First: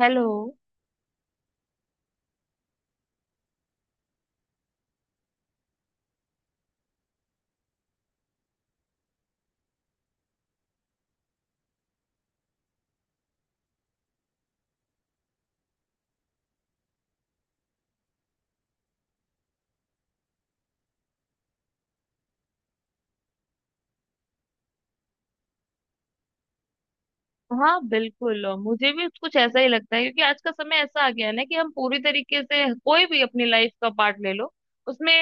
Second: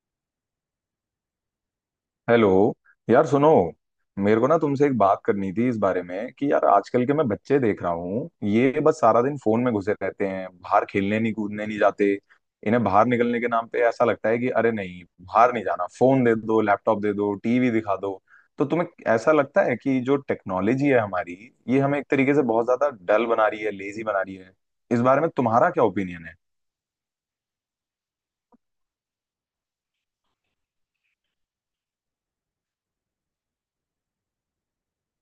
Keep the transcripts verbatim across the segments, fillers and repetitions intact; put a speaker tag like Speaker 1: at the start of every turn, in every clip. Speaker 1: Hello.
Speaker 2: Hello. यार सुनो, मेरे को ना तुमसे एक बात करनी थी इस बारे में कि यार आजकल के मैं बच्चे देख रहा हूँ, ये बस सारा दिन फोन में घुसे रहते हैं। बाहर खेलने नहीं, कूदने नहीं जाते। इन्हें बाहर निकलने के नाम पे ऐसा लगता है कि अरे नहीं, बाहर नहीं जाना, फोन दे दो, लैपटॉप दे दो, टीवी दिखा दो। तो तुम्हें ऐसा लगता है कि जो टेक्नोलॉजी है हमारी, ये हमें एक तरीके से बहुत ज्यादा डल बना रही है, लेजी बना रही है। इस बारे में तुम्हारा क्या ओपिनियन है?
Speaker 1: हाँ बिल्कुल, और मुझे भी कुछ ऐसा ही लगता है, क्योंकि आज का समय ऐसा आ गया है ना कि हम पूरी तरीके से कोई भी अपनी लाइफ का पार्ट ले लो, उसमें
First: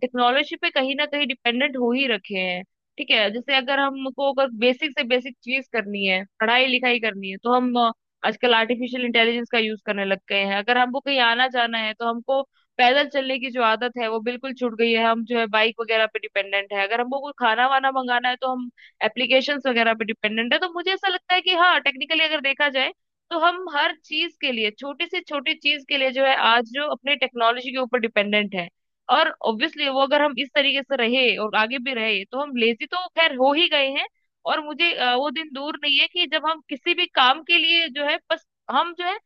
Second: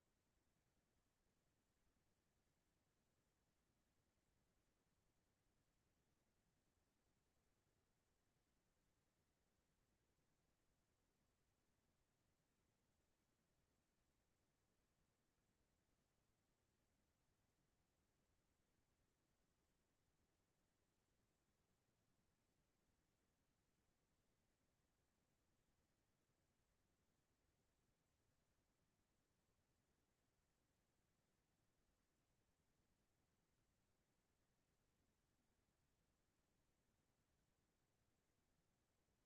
Speaker 1: टेक्नोलॉजी पे कहीं ना कहीं डिपेंडेंट हो ही रखे हैं। ठीक है, जैसे अगर हमको अगर बेसिक से बेसिक चीज करनी है, पढ़ाई लिखाई करनी है, तो हम अ, आजकल आर्टिफिशियल इंटेलिजेंस का यूज करने लग गए हैं। अगर हमको कहीं आना जाना है तो हमको पैदल चलने की जो आदत है वो बिल्कुल छूट गई है, हम जो है बाइक वगैरह पे डिपेंडेंट है। अगर हमको कोई खाना वाना मंगाना है तो हम एप्लीकेशंस वगैरह पे डिपेंडेंट है। तो मुझे ऐसा लगता है कि हाँ टेक्निकली अगर देखा जाए तो हम हर चीज के लिए, छोटी से छोटी चीज के लिए जो है आज जो अपने टेक्नोलॉजी के ऊपर डिपेंडेंट है। और ऑब्वियसली वो अगर हम इस तरीके से रहे और आगे भी रहे तो हम लेजी तो खैर हो ही गए हैं। और मुझे अ, वो दिन दूर नहीं है कि जब हम किसी भी काम के लिए जो है बस, हम जो है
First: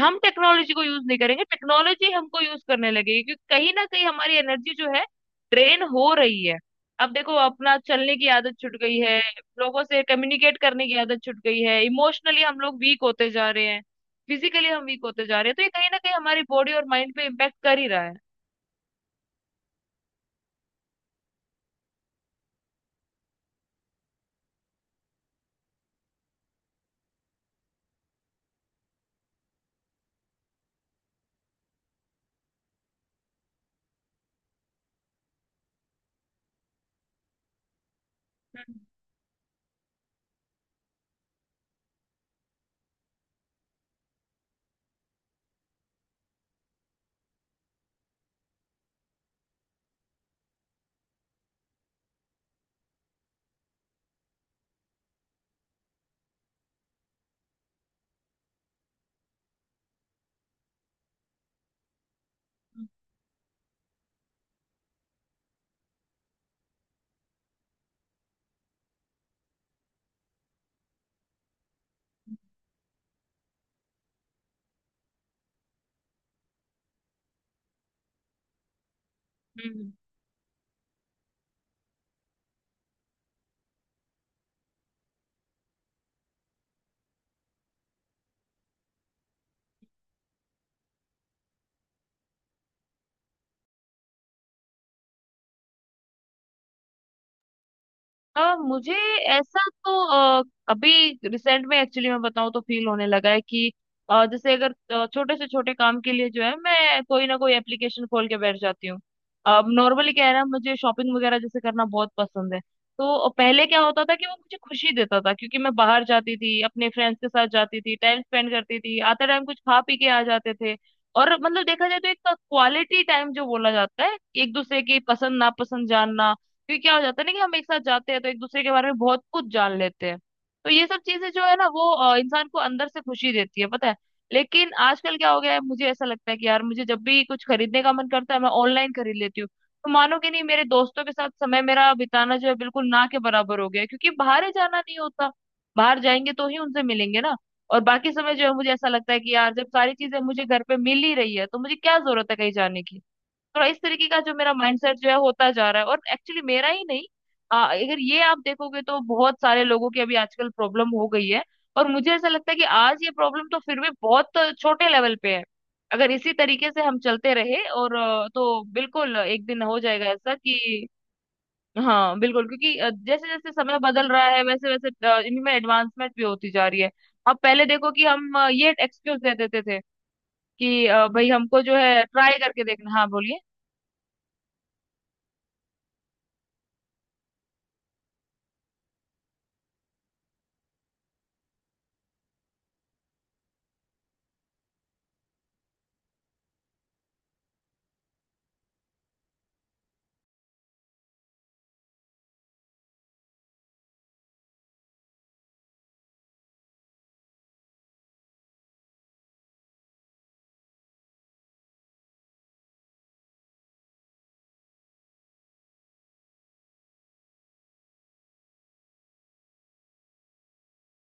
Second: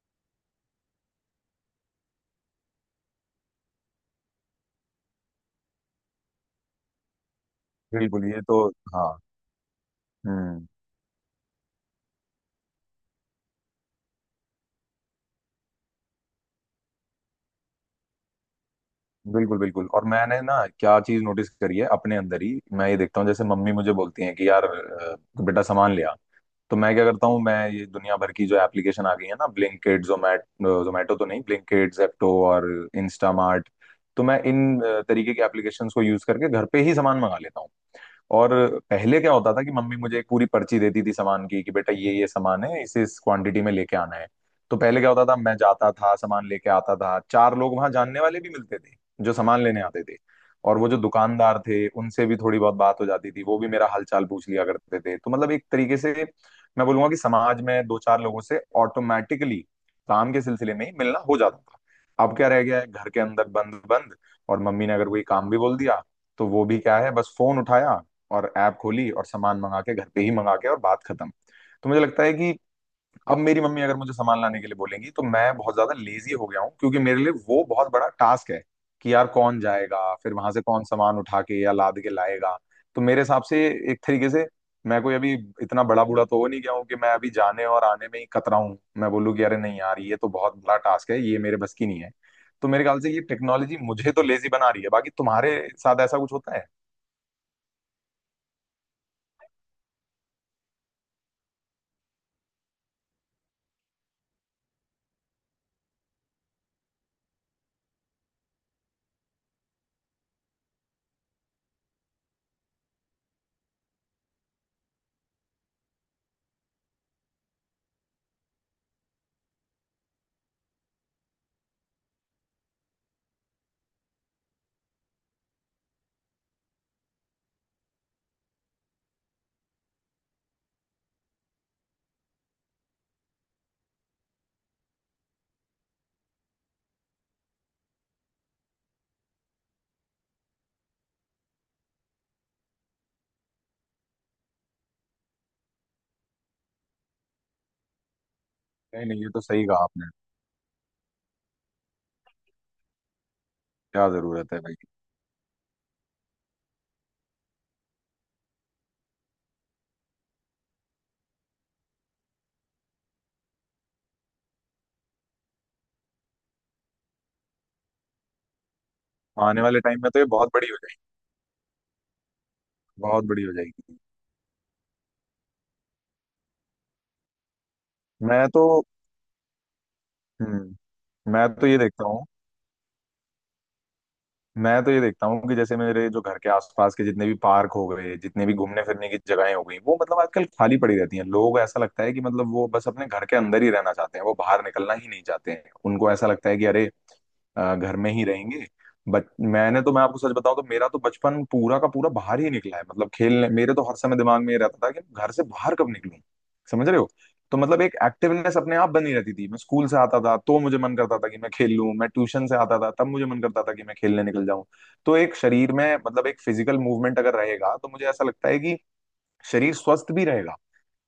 Speaker 1: हम टेक्नोलॉजी को यूज नहीं करेंगे, टेक्नोलॉजी हमको यूज करने लगेगी, क्योंकि कहीं ना कहीं हमारी एनर्जी जो है ड्रेन हो रही है। अब देखो अपना चलने
Speaker 2: बिल्कुल,
Speaker 1: की
Speaker 2: ये
Speaker 1: आदत
Speaker 2: तो।
Speaker 1: छूट गई
Speaker 2: हाँ।
Speaker 1: है, लोगों से कम्युनिकेट
Speaker 2: हम्म।
Speaker 1: करने की आदत छूट गई है, इमोशनली हम लोग वीक होते जा रहे हैं, फिजिकली हम वीक होते जा रहे हैं, तो ये कहीं ना कहीं हमारी बॉडी और माइंड पे इम्पेक्ट कर ही रहा है।
Speaker 2: बिल्कुल बिल्कुल। और मैंने ना क्या चीज नोटिस करी है अपने अंदर ही, मैं ये देखता हूँ जैसे मम्मी मुझे बोलती हैं कि यार अ, बेटा सामान ले आ। तो मैं क्या करता हूँ, मैं ये दुनिया भर की जो एप्लीकेशन आ गई है ना, ब्लिंकिट, जोमैट, जोमैटो तो नहीं, ब्लिंकिट, जेप्टो और इंस्टामार्ट, तो मैं इन अ, तरीके के एप्लीकेशंस को यूज करके घर पे ही सामान मंगा लेता हूँ। और
Speaker 1: हम्म
Speaker 2: पहले क्या होता था कि मम्मी मुझे एक पूरी पर्ची देती थी सामान की, कि बेटा ये ये सामान है, इसे इस क्वांटिटी में लेके आना है। तो पहले क्या होता था, मैं जाता था, सामान लेके आता था, चार लोग वहां जानने वाले भी मिलते थे जो सामान लेने आते थे। और वो जो दुकानदार थे उनसे भी थोड़ी बहुत बात हो जाती थी, वो भी मेरा हालचाल पूछ लिया करते थे। तो मतलब एक तरीके से मैं बोलूंगा कि समाज में दो चार लोगों से ऑटोमेटिकली काम के सिलसिले में ही मिलना हो जाता था। अब क्या रह गया
Speaker 1: हम्म
Speaker 2: है, घर के अंदर बंद बंद। और मम्मी ने अगर कोई काम भी बोल दिया, तो वो भी क्या है, बस फोन उठाया और ऐप खोली और सामान मंगा के घर पे ही मंगा के, और बात खत्म। तो मुझे लगता है कि अब मेरी मम्मी अगर मुझे सामान लाने के लिए बोलेंगी, तो मैं बहुत ज्यादा लेजी हो गया हूँ क्योंकि मेरे लिए वो बहुत बड़ा टास्क है कि यार कौन
Speaker 1: हम्म।
Speaker 2: जाएगा फिर वहां से, कौन सामान उठा के या लाद के लाएगा। तो मेरे हिसाब से एक तरीके से मैं कोई अभी इतना बड़ा बूढ़ा तो हो नहीं गया हूँ कि मैं अभी जाने और आने में ही कतराऊं, मैं बोलूँ कि अरे नहीं यार, ये तो बहुत बड़ा टास्क है, ये मेरे बस की नहीं है। तो मेरे ख्याल से ये टेक्नोलॉजी मुझे तो लेजी बना रही है, बाकी तुम्हारे साथ ऐसा कुछ होता है?
Speaker 1: अ, मुझे ऐसा तो अ, अभी रिसेंट में एक्चुअली मैं बताऊं तो फील होने लगा है कि अ, जैसे अगर अ, छोटे से छोटे काम के लिए जो है मैं कोई ना कोई एप्लीकेशन खोल के बैठ जाती हूँ। अब नॉर्मली क्या है ना, मुझे शॉपिंग वगैरह जैसे करना बहुत पसंद है। तो पहले क्या होता था कि वो मुझे खुशी देता था, क्योंकि मैं बाहर जाती थी, अपने फ्रेंड्स के साथ जाती थी, टाइम स्पेंड करती थी, आते टाइम कुछ खा पी के आ जाते थे। और मतलब देखा जाए तो एक क्वालिटी टाइम जो बोला जाता है, एक दूसरे की पसंद नापसंद जानना, क्योंकि क्या हो जाता है ना कि हम एक साथ जाते हैं तो एक दूसरे के बारे में बहुत कुछ जान लेते हैं। तो ये सब चीजें जो है ना वो अ, इंसान को अंदर से खुशी देती है, पता है। लेकिन आजकल क्या हो गया है, मुझे ऐसा लगता है कि यार मुझे जब भी कुछ खरीदने का मन करता है मैं ऑनलाइन खरीद लेती हूँ। तो मानोगे नहीं, मेरे दोस्तों के साथ समय मेरा बिताना जो है बिल्कुल ना के बराबर हो गया है, क्योंकि बाहर ही जाना नहीं होता। बाहर जाएंगे तो ही उनसे मिलेंगे ना। और बाकी समय जो है मुझे ऐसा
Speaker 2: नहीं
Speaker 1: लगता है
Speaker 2: नहीं, ये
Speaker 1: कि
Speaker 2: तो
Speaker 1: यार
Speaker 2: सही
Speaker 1: जब
Speaker 2: कहा
Speaker 1: सारी
Speaker 2: आपने।
Speaker 1: चीजें मुझे घर पे मिल ही रही है तो मुझे क्या जरूरत है कहीं जाने की। थोड़ा इस तरीके
Speaker 2: क्या
Speaker 1: का जो मेरा
Speaker 2: जरूरत है भाई।
Speaker 1: माइंडसेट जो है होता जा रहा है, और एक्चुअली मेरा ही नहीं, आ, अगर ये आप देखोगे तो बहुत सारे लोगों की अभी आजकल प्रॉब्लम हो गई है। और मुझे ऐसा लगता है कि आज ये प्रॉब्लम तो फिर भी बहुत छोटे लेवल पे है। अगर इसी तरीके से हम चलते रहे और अ, तो बिल्कुल एक
Speaker 2: आने
Speaker 1: दिन हो
Speaker 2: वाले टाइम
Speaker 1: जाएगा
Speaker 2: में तो ये
Speaker 1: ऐसा
Speaker 2: बहुत बड़ी हो
Speaker 1: कि
Speaker 2: जाएगी।
Speaker 1: हाँ बिल्कुल, क्योंकि अ,
Speaker 2: बहुत
Speaker 1: जैसे
Speaker 2: बड़ी
Speaker 1: जैसे
Speaker 2: हो
Speaker 1: समय
Speaker 2: जाएगी।
Speaker 1: बदल रहा है वैसे वैसे अ, इनमें एडवांसमेंट भी होती जा रही है। अब पहले देखो कि हम
Speaker 2: मैं
Speaker 1: अ,
Speaker 2: तो।
Speaker 1: ये एक्सक्यूज दे देते थे कि
Speaker 2: हम्म।
Speaker 1: अ, भाई
Speaker 2: मैं
Speaker 1: हमको
Speaker 2: तो
Speaker 1: जो
Speaker 2: ये
Speaker 1: है
Speaker 2: देखता हूँ,
Speaker 1: ट्राई करके देखना। हाँ बोलिए,
Speaker 2: मैं तो ये देखता हूँ कि जैसे मेरे जो घर के आसपास के जितने भी पार्क हो गए, जितने भी घूमने फिरने की जगहें हो गई, वो मतलब आजकल खाली पड़ी रहती हैं। लोग ऐसा लगता है कि मतलब वो बस अपने घर के अंदर ही रहना चाहते हैं, वो बाहर निकलना ही नहीं चाहते हैं। उनको ऐसा लगता है कि अरे अ, घर में ही रहेंगे। बट मैंने तो, मैं आपको सच बताऊं तो, मेरा तो बचपन पूरा का पूरा बाहर ही निकला है, मतलब खेलने। मेरे तो हर समय दिमाग में ये रहता था कि घर से बाहर कब निकलूं, समझ रहे हो? तो मतलब एक एक्टिवनेस अपने आप बनी रहती थी। मैं स्कूल से आता था तो मुझे मन करता था कि मैं खेल लूं, मैं ट्यूशन से आता था तब मुझे मन करता था कि मैं खेलने निकल जाऊं। तो एक शरीर में मतलब एक फिजिकल मूवमेंट अगर रहेगा तो मुझे ऐसा लगता है कि शरीर स्वस्थ भी रहेगा,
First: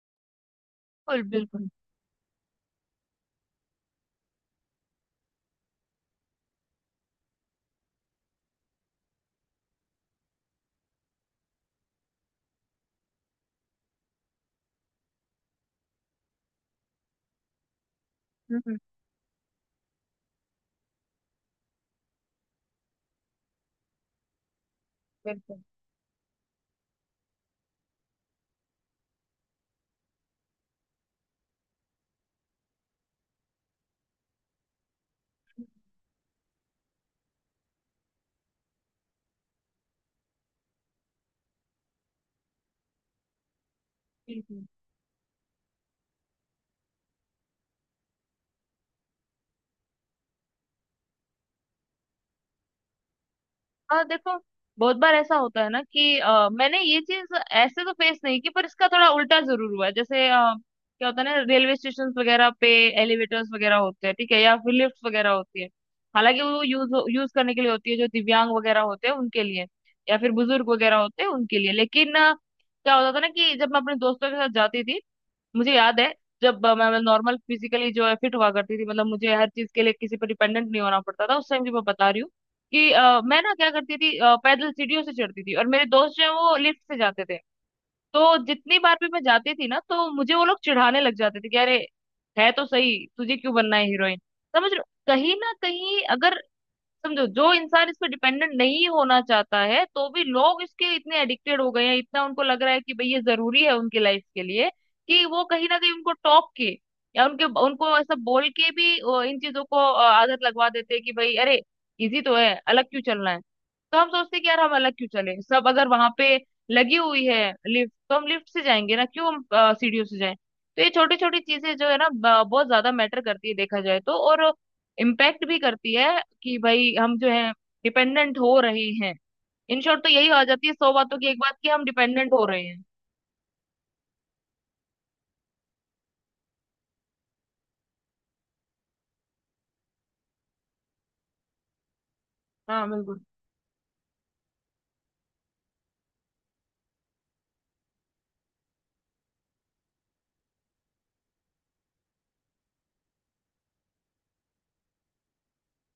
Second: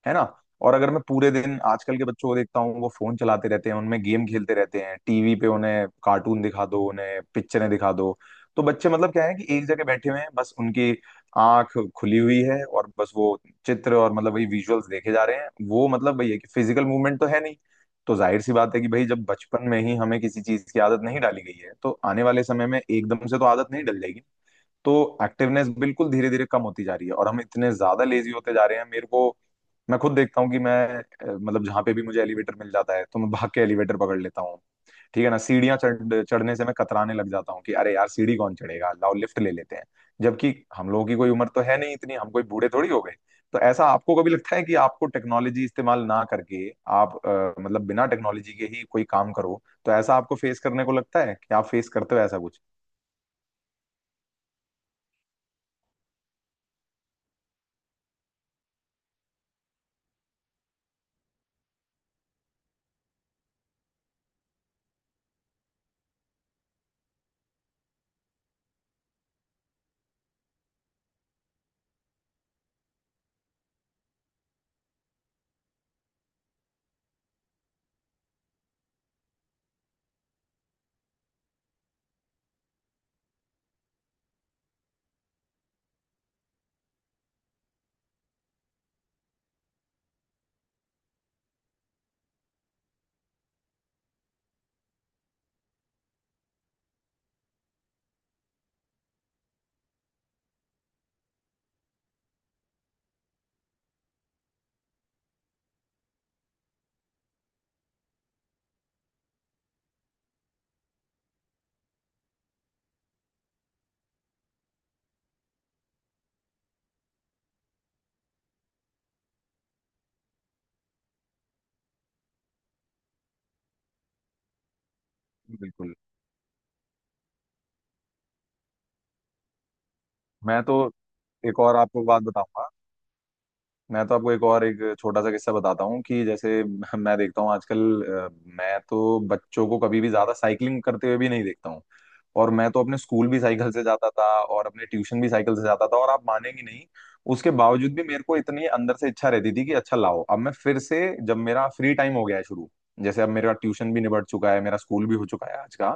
Speaker 2: है ना। और अगर मैं
Speaker 1: बिल्कुल
Speaker 2: पूरे दिन
Speaker 1: बिल्कुल।
Speaker 2: आजकल के बच्चों को देखता हूँ, वो फोन चलाते रहते हैं, उनमें गेम खेलते रहते हैं, टीवी पे उन्हें कार्टून दिखा दो, उन्हें पिक्चरें दिखा दो, तो बच्चे मतलब क्या है कि एक जगह बैठे हुए हैं, बस उनकी आंख खुली हुई है और बस वो चित्र और मतलब वही विजुअल्स देखे जा रहे हैं। वो मतलब वही है कि फिजिकल मूवमेंट तो है नहीं। तो जाहिर सी बात
Speaker 1: हम्म।
Speaker 2: है कि भाई जब बचपन में ही हमें किसी चीज की आदत नहीं डाली गई है, तो आने वाले समय में एकदम से तो आदत नहीं डल जाएगी ना। तो
Speaker 1: बिल्कुल
Speaker 2: एक्टिवनेस बिल्कुल धीरे धीरे कम होती जा रही है और हम इतने ज्यादा लेजी होते जा रहे हैं। मेरे को, मैं खुद देखता हूँ कि मैं अ, मतलब जहां पे भी मुझे एलिवेटर मिल जाता है तो मैं भाग के एलिवेटर पकड़ लेता हूँ, ठीक है ना। सीढ़ियां चढ़ चढ़ने से मैं कतराने लग जाता हूँ कि अरे यार सीढ़ी कौन चढ़ेगा, लाओ लिफ्ट ले लेते हैं। जबकि हम लोगों की कोई उम्र तो है नहीं इतनी, हम कोई बूढ़े थोड़ी हो गए। तो ऐसा आपको कभी लगता है
Speaker 1: बिल्कुल।
Speaker 2: कि आपको टेक्नोलॉजी इस्तेमाल ना करके, आप अ, मतलब बिना टेक्नोलॉजी के ही कोई काम करो, तो ऐसा आपको फेस करने को लगता है कि आप फेस करते हो ऐसा कुछ?
Speaker 1: और देखो बहुत बार ऐसा होता है ना कि अ, मैंने ये चीज ऐसे तो फेस नहीं की, पर इसका थोड़ा उल्टा जरूर हुआ है। जैसे अ, क्या होता है ना, रेलवे स्टेशन वगैरह पे एलिवेटर्स वगैरह होते हैं, ठीक है, या फिर लिफ्ट वगैरह होती है। हालांकि वो यूज यूज करने के लिए होती है जो दिव्यांग वगैरह होते हैं उनके लिए, या फिर बुजुर्ग वगैरह होते हैं उनके लिए, लेकिन अ, क्या होता था ना कि जब मैं अपने दोस्तों के साथ जाती थी, मुझे याद है, जब अ, मैं नॉर्मल फिजिकली जो है फिट हुआ करती थी, मतलब मुझे हर चीज के लिए किसी पर डिपेंडेंट नहीं होना पड़ता था, उस टाइम की मैं बता रही हूँ, कि अ, मैं ना क्या करती थी, अ, पैदल सीढ़ियों से चढ़ती थी और मेरे दोस्त जो है वो लिफ्ट से जाते थे। तो जितनी बार भी मैं जाती थी ना तो मुझे वो लोग चिढ़ाने लग जाते थे कि अरे, है तो सही, तुझे क्यों बनना है हीरोइन। समझ रहे हो? कहीं ना कहीं अगर समझो, जो इंसान इस पे डिपेंडेंट नहीं होना चाहता है तो भी लोग इसके इतने एडिक्टेड हो गए हैं, इतना उनको लग रहा है कि भाई ये जरूरी है उनकी लाइफ के लिए, कि वो कहीं ना कहीं उनको टोक के या उनके उनको ऐसा बोल के भी अ, इन चीजों को अ, आदत लगवा देते हैं कि भाई अरे, इजी तो है, अलग क्यों चलना है। तो हम सोचते हैं कि यार हम अलग क्यों चले, सब अगर वहां पे लगी हुई है लिफ्ट तो हम लिफ्ट से जाएंगे ना, क्यों हम अ, सीढ़ियों से जाएं। तो ये छोटी छोटी चीजें जो है ना ब- बहुत ज्यादा मैटर करती है देखा जाए तो, और इम्पैक्ट भी करती
Speaker 2: बिल्कुल।
Speaker 1: है कि भाई हम जो है डिपेंडेंट हो रहे हैं। इन शॉर्ट तो यही आ
Speaker 2: मैं
Speaker 1: जाती है,
Speaker 2: तो
Speaker 1: सौ बातों की एक बात,
Speaker 2: एक
Speaker 1: कि
Speaker 2: और
Speaker 1: हम
Speaker 2: आपको बात
Speaker 1: डिपेंडेंट हो रहे
Speaker 2: बताऊंगा,
Speaker 1: हैं।
Speaker 2: मैं तो आपको एक और एक छोटा सा किस्सा बताता हूँ कि जैसे मैं देखता हूँ आजकल अ, मैं तो बच्चों को कभी भी ज्यादा साइकिलिंग करते हुए भी नहीं देखता हूँ। और मैं तो
Speaker 1: हाँ
Speaker 2: अपने
Speaker 1: बिल्कुल।
Speaker 2: स्कूल भी साइकिल से जाता था और अपने ट्यूशन भी साइकिल से जाता था, और आप मानेंगे नहीं, उसके बावजूद भी मेरे को इतनी अंदर से इच्छा रहती थी कि अच्छा लाओ, अब मैं फिर से, जब मेरा फ्री टाइम हो गया है शुरू, जैसे अब मेरा ट्यूशन भी निबट चुका है, मेरा स्कूल भी हो चुका है आज का,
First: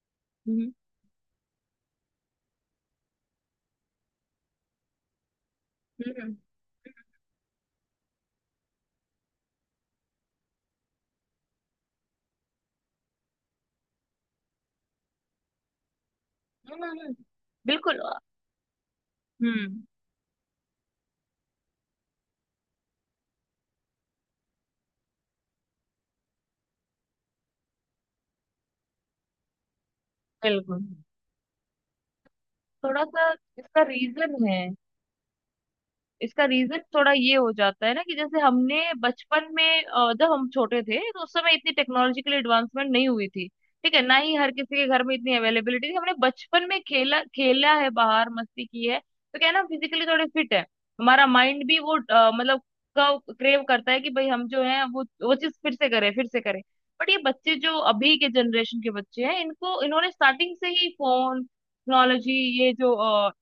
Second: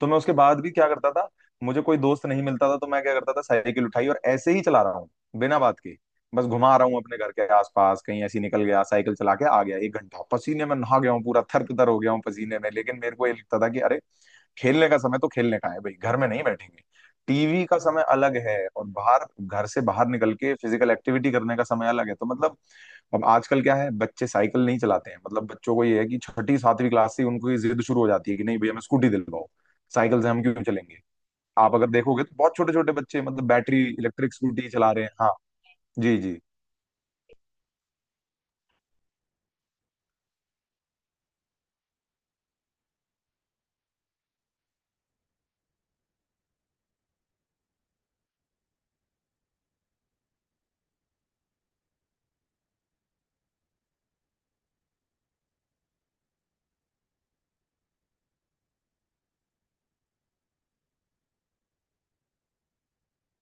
Speaker 2: तो मैं उसके बाद भी
Speaker 1: हम्म
Speaker 2: क्या करता था, मुझे कोई दोस्त नहीं मिलता था तो मैं क्या करता था, साइकिल उठाई और ऐसे ही चला रहा हूँ, बिना बात के,
Speaker 1: हम्म हम्म
Speaker 2: बस घुमा रहा हूँ अपने घर के आसपास, कहीं ऐसी निकल गया, साइकिल चला के आ गया, एक घंटा पसीने में नहा गया हूँ पूरा, थर तर हो गया हूँ पसीने में, लेकिन मेरे को ये लगता था कि अरे खेलने का समय तो खेलने का है भाई, घर में नहीं बैठेंगे।
Speaker 1: हम्म, हम्म,
Speaker 2: टीवी का
Speaker 1: बिल्कुल।
Speaker 2: समय अलग है और बाहर, घर से
Speaker 1: हम्म।
Speaker 2: बाहर निकल के फिजिकल एक्टिविटी करने का समय अलग है, तो मतलब। अब आजकल क्या है, बच्चे साइकिल नहीं चलाते हैं, मतलब बच्चों को ये है कि छठी सातवीं क्लास से ही उनको ये जिद शुरू हो जाती है कि नहीं भैया हमें स्कूटी दिलवाओ, साइकिल से हम क्यों
Speaker 1: बिल्कुल।
Speaker 2: चलेंगे। आप अगर देखोगे तो बहुत छोटे छोटे
Speaker 1: थोड़ा
Speaker 2: बच्चे
Speaker 1: सा
Speaker 2: मतलब
Speaker 1: इसका
Speaker 2: बैटरी इलेक्ट्रिक
Speaker 1: रीजन है।
Speaker 2: स्कूटी चला रहे हैं। हाँ। जी जी।
Speaker 1: इसका रीजन थोड़ा ये हो जाता है ना कि जैसे हमने बचपन में, अ, जब हम छोटे थे तो उस समय इतनी टेक्नोलॉजिकल एडवांसमेंट नहीं हुई थी, ठीक है, ना ही हर किसी के घर में इतनी अवेलेबिलिटी थी। हमने बचपन में खेला खेला है, बाहर मस्ती की है, तो क्या है ना, फिजिकली थोड़े फिट है, हमारा माइंड भी वो अ, मतलब क्रेव करता है कि भाई हम जो है वो वो चीज फिर से करें फिर से करें। बट ये बच्चे जो अभी के जनरेशन के बच्चे हैं, इनको इन्होंने स्टार्टिंग से ही फोन, टेक्नोलॉजी, ये जो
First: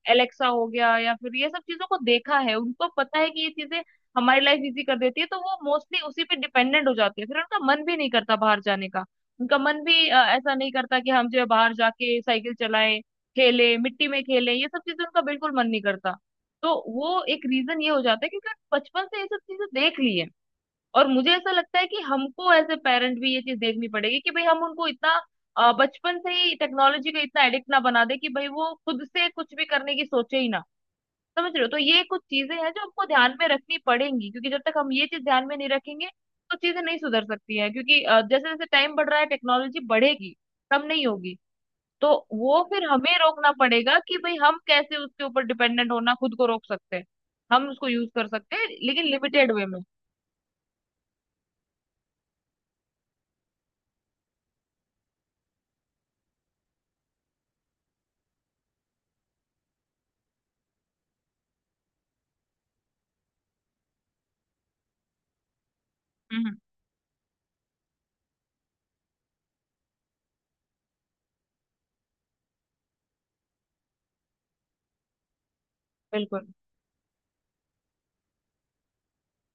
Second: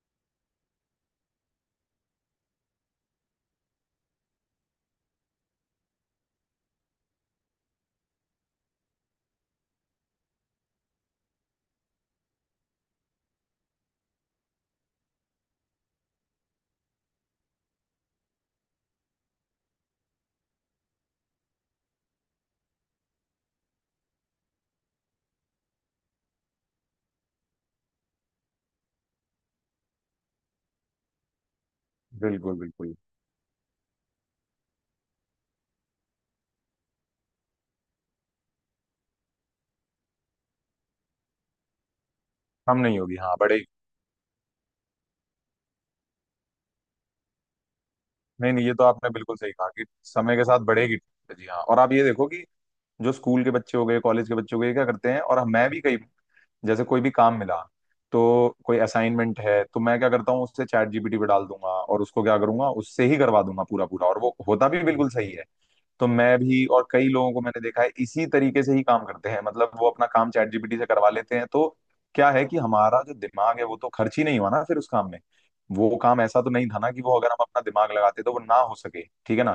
Speaker 1: एलेक्सा हो गया या फिर ये सब चीजों को देखा है, उनको पता है कि ये चीजें हमारी लाइफ इजी कर देती है, तो वो मोस्टली उसी पे डिपेंडेंट हो जाते हैं, फिर उनका मन भी नहीं करता बाहर जाने का। उनका मन भी अ, ऐसा नहीं करता कि हम जो है बाहर जाके साइकिल चलाएं, खेलें, मिट्टी में खेलें, ये सब चीजें उनका बिल्कुल मन नहीं करता। तो वो एक रीजन ये हो जाता है, क्योंकि बचपन से ये सब चीजें देख ली है। और मुझे ऐसा लगता है कि हमको एज ए पेरेंट भी ये चीज देखनी पड़ेगी कि भाई हम उनको इतना अ, बचपन से ही टेक्नोलॉजी का इतना एडिक्ट ना बना दे कि भाई वो खुद से कुछ भी करने की सोचे ही ना। समझ रहे हो, तो ये कुछ चीजें
Speaker 2: बिल्कुल
Speaker 1: हैं जो
Speaker 2: बिल्कुल।
Speaker 1: हमको ध्यान में रखनी पड़ेंगी, क्योंकि जब तक हम ये चीज ध्यान में नहीं रखेंगे तो चीजें नहीं सुधर सकती है, क्योंकि अ, जैसे जैसे टाइम बढ़ रहा है टेक्नोलॉजी बढ़ेगी, कम नहीं होगी। तो वो
Speaker 2: कम
Speaker 1: फिर
Speaker 2: नहीं
Speaker 1: हमें
Speaker 2: होगी, हाँ
Speaker 1: रोकना
Speaker 2: बढ़ेगी।
Speaker 1: पड़ेगा कि भाई हम कैसे उसके ऊपर डिपेंडेंट होना खुद को रोक सकते हैं। हम उसको यूज कर
Speaker 2: नहीं
Speaker 1: सकते
Speaker 2: नहीं,
Speaker 1: हैं
Speaker 2: ये तो
Speaker 1: लेकिन
Speaker 2: आपने बिल्कुल सही
Speaker 1: लिमिटेड वे
Speaker 2: कहा
Speaker 1: में।
Speaker 2: कि समय के साथ बढ़ेगी टेक्नोलॉजी, हाँ। और आप ये देखो कि जो स्कूल के बच्चे हो गए, कॉलेज के बच्चे हो गए, ये क्या करते हैं, और मैं भी, कई जैसे कोई भी काम मिला तो, कोई असाइनमेंट है तो मैं क्या करता हूँ, उससे चैट जी पी टी पे डाल दूंगा और उसको क्या करूंगा, उससे ही करवा दूंगा पूरा पूरा, और वो होता भी बिल्कुल सही है। तो मैं
Speaker 1: हम्म
Speaker 2: भी और कई लोगों को मैंने देखा है इसी तरीके से ही काम करते हैं, मतलब वो अपना काम चैट जी पी टी से करवा लेते हैं। तो क्या है कि हमारा जो दिमाग है वो तो खर्च ही नहीं हुआ ना फिर उस काम में। वो काम ऐसा
Speaker 1: बिल्कुल।
Speaker 2: तो नहीं था ना कि वो अगर हम अपना दिमाग लगाते तो वो ना हो सके, ठीक है ना।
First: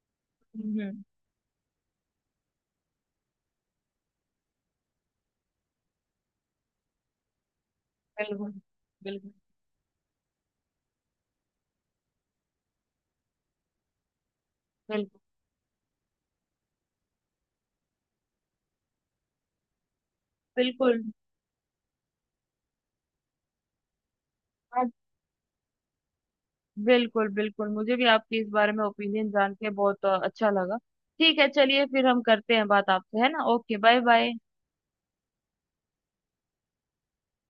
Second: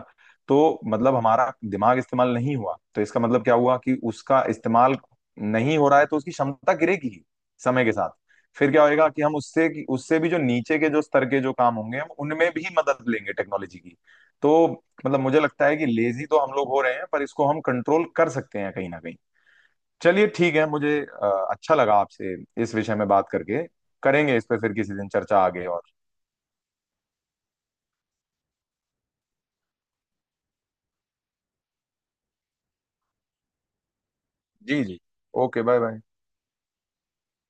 Speaker 2: तो
Speaker 1: हम्म
Speaker 2: मतलब हमारा दिमाग इस्तेमाल नहीं हुआ, तो इसका मतलब क्या हुआ कि उसका इस्तेमाल नहीं हो रहा है, तो उसकी क्षमता गिरेगी ही समय के साथ।
Speaker 1: बिल्कुल
Speaker 2: फिर क्या होएगा कि
Speaker 1: बिल्कुल
Speaker 2: हम उससे उससे भी जो नीचे के जो स्तर के जो काम होंगे हम उनमें भी मदद लेंगे टेक्नोलॉजी की। तो
Speaker 1: बिल्कुल।
Speaker 2: मतलब मुझे लगता है कि लेजी तो हम लोग हो रहे हैं पर इसको हम कंट्रोल कर सकते हैं कहीं ना कहीं। चलिए ठीक है, मुझे
Speaker 1: बिल्कुल
Speaker 2: अ, अच्छा लगा आपसे इस विषय में बात करके। करेंगे इस पे फिर
Speaker 1: हाँ,
Speaker 2: किसी दिन चर्चा आगे और।
Speaker 1: बिल्कुल बिल्कुल, मुझे भी आपके इस बारे में ओपिनियन जान के बहुत अ, अच्छा लगा। ठीक है चलिए, फिर हम करते हैं बात आपसे, है ना। Okay bye bye.
Speaker 2: जी जी, ओके बाय बाय।